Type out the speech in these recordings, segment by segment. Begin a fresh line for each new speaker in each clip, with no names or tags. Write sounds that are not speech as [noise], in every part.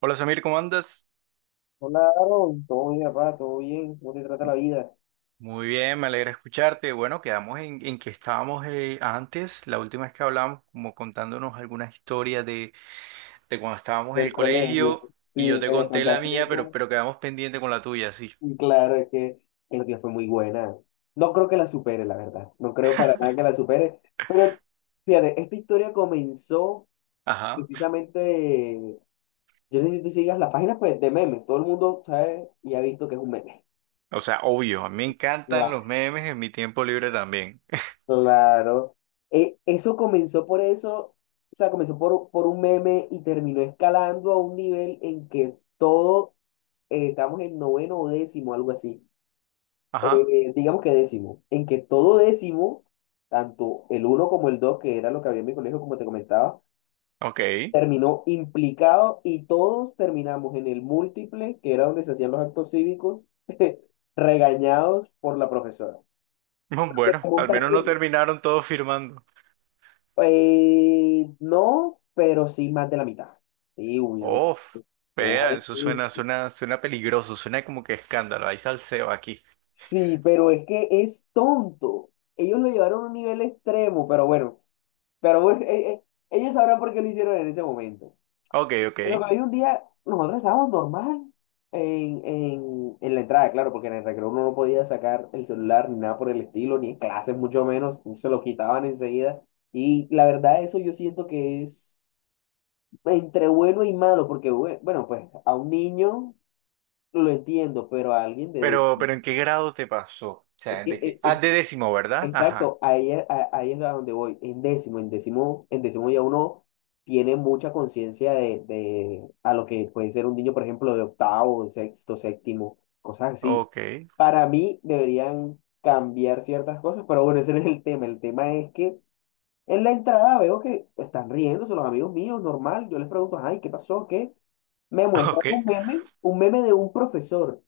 Hola Samir, ¿cómo andas?
Hola, Aaron. Todo bien, papá, todo bien. ¿Cómo te trata la vida
Muy bien, me alegra escucharte. Bueno, quedamos en que estábamos antes, la última vez que hablamos, como contándonos algunas historias de cuando estábamos en el
del colegio?
colegio y yo
Sí,
te
que me
conté la
contaste
mía, pero,
esa.
pero quedamos pendiente con la tuya, sí.
Y claro, es que el día fue muy buena. No creo que la supere, la verdad. No creo para nada que la supere. Pero fíjate, esta historia comenzó
Ajá.
precisamente. Yo no sé si tú sigas las páginas, pues, de memes. Todo el mundo sabe y ha visto que es un meme.
O sea, obvio, a mí me encantan
Claro.
los memes en mi tiempo libre también.
Claro. Eso comenzó por eso. O sea, comenzó por un meme y terminó escalando a un nivel en que todo estábamos en noveno o décimo, algo así.
[laughs] Ajá,
Digamos que décimo, en que todo décimo, tanto el uno como el dos, que era lo que había en mi colegio, como te comentaba,
ok.
terminó implicado y todos terminamos en el múltiple, que era donde se hacían los actos cívicos, [laughs] regañados por la profesora.
[laughs]
Se
Bueno, al
pregunta
menos no
que
terminaron todos firmando.
no, pero sí más de la mitad. Sí, uy, uy,
Uf, vea, eso suena,
uy.
suena, suena peligroso, suena como que escándalo, hay salseo aquí.
Sí, pero es que es tonto. Ellos lo llevaron a un nivel extremo, pero bueno, pero bueno, ellos sabrán por qué lo hicieron en ese momento.
Ok, ok.
Pero hay un día, nosotros estábamos normal en la entrada, claro, porque en el recreo uno no podía sacar el celular ni nada por el estilo, ni en clases mucho menos, se lo quitaban enseguida. Y la verdad, eso yo siento que es entre bueno y malo, porque bueno, pues a un niño lo entiendo, pero a alguien de...
Pero ¿en qué grado te pasó? O
Es
sea,
que,
¿de qué? Ah,
es-
de décimo, ¿verdad? Ajá.
Exacto, ahí, ahí es a donde voy. En décimo ya uno tiene mucha conciencia de a lo que puede ser un niño, por ejemplo, de octavo, sexto, séptimo, cosas así.
Ok,
Para mí deberían cambiar ciertas cosas, pero bueno, ese no es el tema. El tema es que en la entrada veo que están riéndose los amigos míos, normal. Yo les pregunto, ay, ¿qué pasó? ¿Qué? Me
[laughs]
muestran
ok.
un meme de un profesor.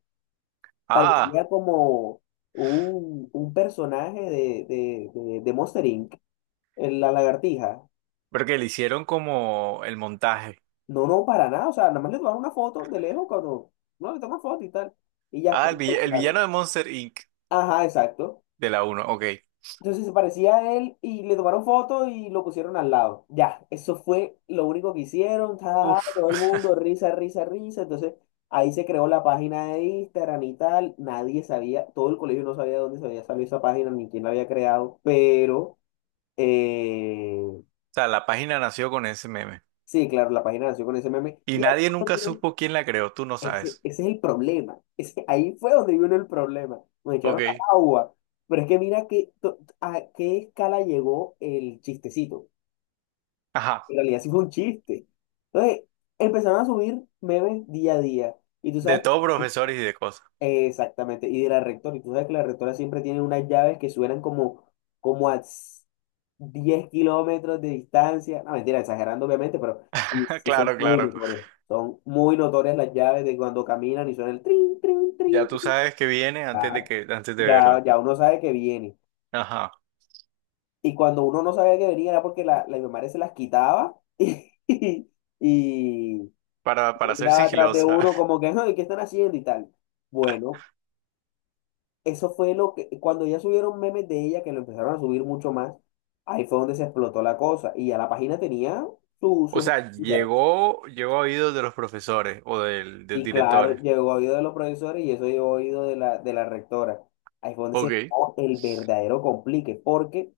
Ah,
Parecía como un personaje de Monster Inc., la lagartija.
porque le hicieron como el montaje.
No, no, para nada. O sea, nada más le tomaron una foto de lejos cuando no le toman foto y tal. Y ya,
Ah,
punto,
el
claro.
villano de Monster Inc.
Ajá, exacto.
de la uno. Ok.
Entonces se parecía a él y le tomaron foto y lo pusieron al lado. Ya, eso fue lo único que hicieron. Ja, ja, ja,
Uf.
todo el
[laughs]
mundo, risa, risa, risa. Entonces ahí se creó la página de Instagram y tal. Nadie sabía, todo el colegio no sabía de dónde se había salido esa página ni quién la había creado. Pero. Eh,
O sea, la página nació con ese meme.
sí, claro, la página nació con ese meme.
Y
Y a
nadie
los
nunca
días,
supo quién la creó, tú no sabes.
ese es el problema. Ahí fue donde vino el problema. Nos
Ok.
echaron al agua. Pero es que mira que, a qué escala llegó el chistecito.
Ajá.
En realidad sí fue un chiste. Entonces, empezaron a subir memes día a día. Y tú
De
sabes,
todo profesores y de cosas.
exactamente, y de la rectora. Y tú sabes que la rectora siempre tiene unas llaves que suenan como a 10 kilómetros de distancia. No, mentira, exagerando obviamente, pero sí,
[laughs]
sí son
Claro,
muy
claro.
notorias. Son muy notorias las llaves de cuando caminan y suena el trin, trin, trin,
Ya tú
trin.
sabes que viene antes de
Claro.
que, antes de
Ya,
verla.
ya uno sabe que viene.
Ajá.
Y cuando uno no sabía que venía era porque la mi madre se las quitaba [laughs] y, y
Para ser
llegaba atrás de
sigilosa.
uno como que, "Ay, ¿qué están haciendo?" y tal. Bueno, eso fue lo que, cuando ya subieron memes de ella, que lo empezaron a subir mucho más, ahí fue donde se explotó la cosa. Y ya la página tenía
O
sus
sea,
estrellitas.
llegó, llegó a oídos de los profesores o del, de los
Sí, claro,
directores.
llegó a oído de los profesores y eso llegó a oído de la rectora. Ahí fue donde se
Ok,
formó el verdadero complique, porque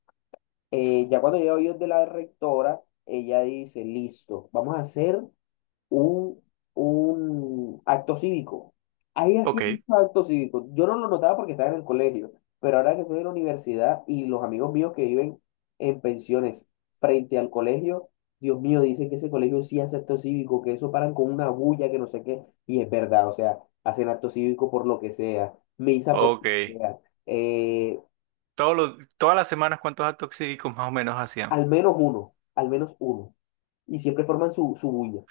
ya cuando llegó a oído de la rectora, ella dice, listo, vamos a hacer un, un acto cívico. Ahí hacía
ok,
muchos actos cívicos. Yo no lo notaba porque estaba en el colegio, pero ahora que estoy en la universidad y los amigos míos que viven en pensiones frente al colegio, Dios mío, dicen que ese colegio sí hace acto cívico, que eso paran con una bulla, que no sé qué, y es verdad, o sea, hacen acto cívico por lo que sea, misa por lo
ok.
que sea, eh,
Todos los- todas las semanas, ¿cuántos actos cívicos más o menos hacían?
al menos uno, y siempre forman su bulla.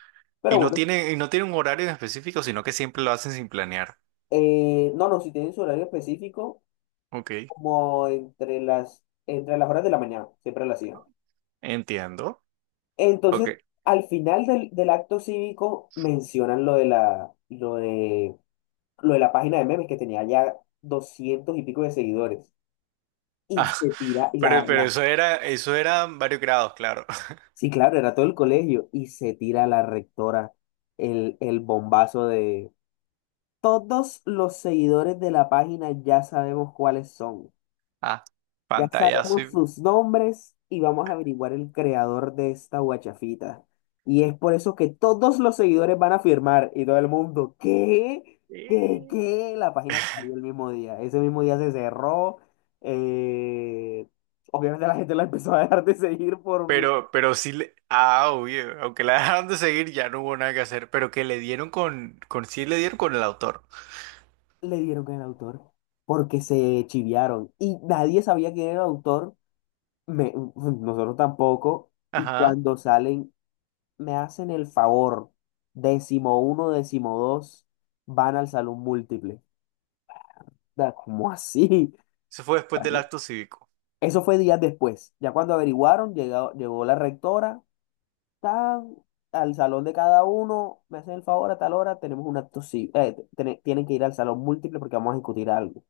Pero bueno.
Y no tienen un horario en específico, sino que siempre lo hacen sin planear.
No, no, si tienen su horario específico,
Ok,
como entre las horas de la mañana, siempre lo hacían.
entiendo. Ok.
Entonces, al final del acto cívico mencionan lo de la página de memes que tenía ya 200 y pico de seguidores. Y
Ah,
se tira,
[laughs] pero eso era, eso eran varios grados, claro. [laughs]
sí, claro, era todo el colegio, y se tira a la rectora el bombazo de todos los seguidores de la página. Ya sabemos cuáles son.
Ah,
Ya
pantallazo
sabemos
y...
sus nombres y vamos a averiguar el creador de esta guachafita. Y es por eso que todos los seguidores van a firmar y todo el mundo, ¿qué? ¿Qué?
Eh.
¿Qué? La página se cayó el mismo día. Ese mismo día se cerró. Eh, Obviamente la gente la empezó a dejar de seguir por mí.
Pero sí le... Ah, obvio, aunque la dejaron de seguir ya no hubo nada que hacer, pero que le dieron con sí le dieron con el autor.
Le dieron con el autor porque se chiviaron y nadie sabía quién era el autor. Nosotros tampoco. Y
Ajá.
cuando salen me hacen el favor, décimo uno, décimo dos, van al salón múltiple. Da, ¿cómo así?
Eso fue después del
Bueno,
acto cívico.
eso fue días después. Ya cuando averiguaron, llegado llegó la rectora, tan, al salón de cada uno, me hacen el favor a tal hora, tenemos un acto, sí, tienen que ir al salón múltiple porque vamos a discutir algo.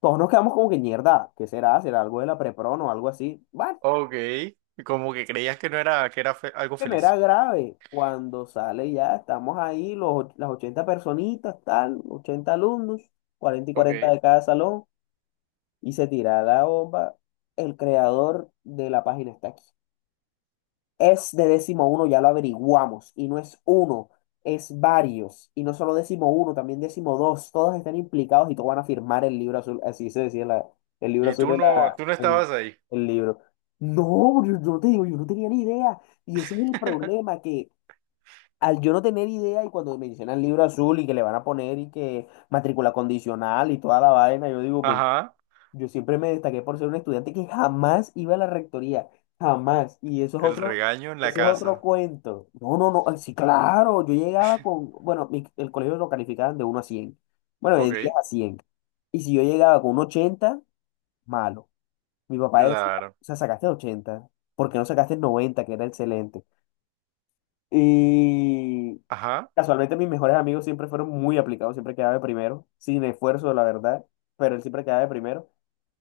Todos nos quedamos como que mierda, ¿qué será? ¿Será algo de la prepron o algo así? Bueno,
Ok, como que creías que no era, que era fe- algo
que no era
feliz.
grave. Cuando sale ya, estamos ahí, las 80 personitas, tal, 80 alumnos, 40 y 40
Ok.
de cada salón, y se tira la bomba. El creador de la página está aquí. Es de décimo uno, ya lo averiguamos, y no es uno, es varios, y no solo décimo uno, también décimo dos, todos están implicados y todos van a firmar el libro azul, así se decía el libro
Y
azul, era
tú no estabas ahí.
el libro. No, yo no te digo, yo no tenía ni idea. Y ese es el
[laughs]
problema, que al yo no tener idea y cuando mencionan libro azul y que le van a poner y que matrícula condicional y toda la vaina, yo digo, ven,
Ajá.
yo siempre me destaqué por ser un estudiante que jamás iba a la rectoría, jamás. Y
El regaño en la
eso es otro
casa.
cuento. No, no, no, ay, sí, claro, yo llegaba con, bueno, el colegio lo calificaban de uno a 100, bueno, de
Ok.
10 a 100. Y si yo llegaba con un 80, malo. Mi papá decía,
Claro.
o sea, sacaste 80, ¿por qué no sacaste 90 que era excelente? Y
Ajá.
casualmente mis mejores amigos siempre fueron muy aplicados, siempre quedaba de primero, sin esfuerzo, la verdad, pero él siempre quedaba de primero.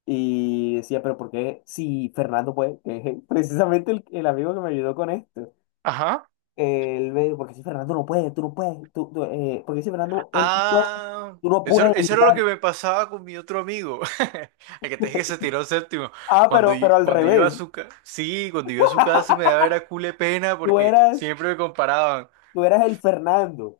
Y decía, pero ¿por qué si Fernando puede? Que es [laughs] precisamente el amigo que me ayudó con esto.
Ajá.
Él me dijo, ¿por qué si Fernando no puede? Tú no puedes. ¿Por qué si Fernando, él sí puede?
Ah,
Tú no
eso,
puedes
eso
y
era lo que
tal.
me pasaba con mi otro amigo. [laughs] El que te dije que se tiró séptimo.
Ah,
Cuando, y-
pero al
cuando iba a
revés.
su casa. Sí, cuando iba a su casa me daba era cule pena
Tú
porque
eras,
siempre me comparaban.
tú eras el Fernando.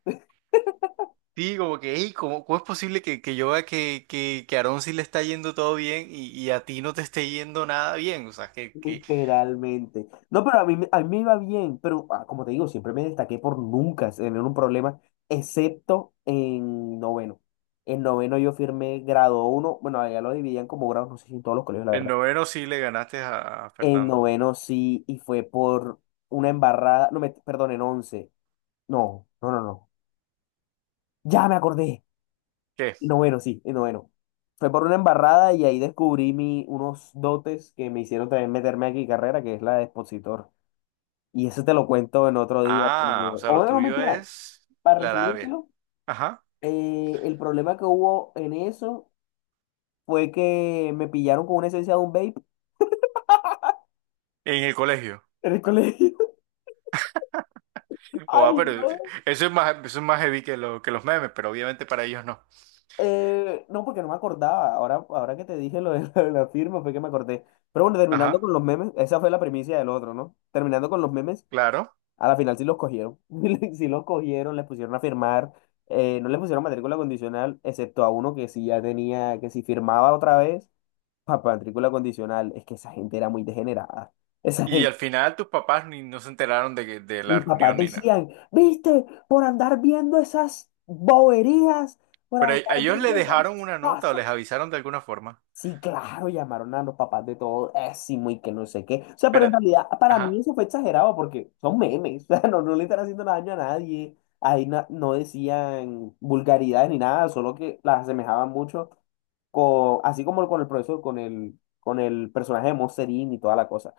Sí, como que, hey, ¿cómo, cómo es posible que yo vea que a Aarón sí le está yendo todo bien y a ti no te esté yendo nada bien? O sea, que
Literalmente. No, pero a mí, a mí me iba bien, pero ah, como te digo, siempre me destaqué por nunca tener un problema, excepto en noveno. En noveno yo firmé grado uno, bueno, allá lo dividían como grados, no sé si en todos los colegios, la
en
verdad.
noveno sí le ganaste a
En
Fernando.
noveno sí, y fue por una embarrada, no, me, perdón, en once. No, no, no, no. Ya me acordé.
¿Qué?
En noveno, sí, en noveno. Fue por una embarrada y ahí descubrí unos dotes que me hicieron también meterme aquí carrera, que es la de expositor. Y eso te lo cuento en otro día,
Ah, o
pero...
sea,
O
lo
bueno, no,
tuyo
mentira.
es
Para
la labia.
resumírtelo,
Ajá.
el problema que hubo en eso fue que me pillaron con una esencia de un vape
En el colegio.
en el colegio. [laughs]
Oh,
Ay,
ah, pero
no.
eso es más heavy que los memes, pero obviamente para ellos no.
No, porque no me acordaba. Ahora que te dije lo de, [laughs] lo de la firma fue que me acordé. Pero bueno, terminando
Ajá,
con los memes, esa fue la primicia del otro, ¿no? Terminando con los memes,
claro.
a la final sí los cogieron. [laughs] Sí los cogieron, les pusieron a firmar. No les pusieron matrícula condicional, excepto a uno que sí ya tenía, que si firmaba otra vez a matrícula condicional, es que esa gente era muy degenerada. Esa
Y
gente,
al final tus papás ni no se enteraron de, que- de la
mis papás
reunión ni nada.
decían, viste, por andar viendo esas boberías, por
Pero
andar
a ellos le
viendo
dejaron
esas
una nota o les
cosas.
avisaron de alguna forma.
Sí, claro, llamaron a los papás de todo,ésimo y que no sé qué. O sea, pero en
Espérate.
realidad para mí
Ajá.
eso fue exagerado porque son memes, [laughs] o sea, no, no le están haciendo daño a nadie. Ahí no decían vulgaridades ni nada, solo que las asemejaban mucho con, así como con el profesor, con el personaje de Monster Inc. y toda la cosa.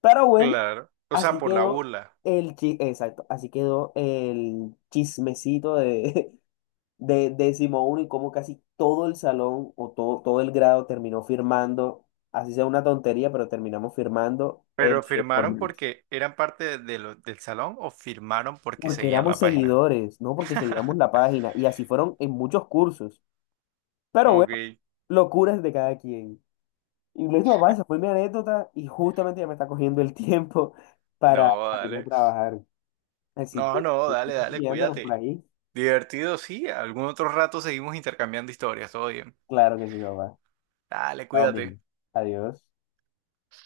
Pero bueno,
Claro. O sea,
así
por la
quedó
burla.
exacto, así quedó el chismecito de, [laughs] de décimo uno y cómo casi todo el salón o todo el grado terminó firmando, así sea una tontería, pero terminamos firmando
Pero
por
firmaron
memes.
porque eran parte de lo- del salón o firmaron porque
Porque
seguían
éramos
la página.
seguidores, no porque seguíamos la
[laughs]
página, y así fueron en muchos cursos. Pero bueno,
Ok.
locuras de cada quien. Y lo papá, esa fue mi anécdota, y justamente ya me está cogiendo el tiempo [laughs] para,
No,
ir a
dale.
trabajar. Así
No,
que,
no,
que
dale,
estamos
dale,
guiándonos por
cuídate.
ahí.
Divertido, sí. Algún otro rato seguimos intercambiando historias, todo bien.
Claro que sí, papá.
Dale,
Estamos viendo.
cuídate.
Adiós.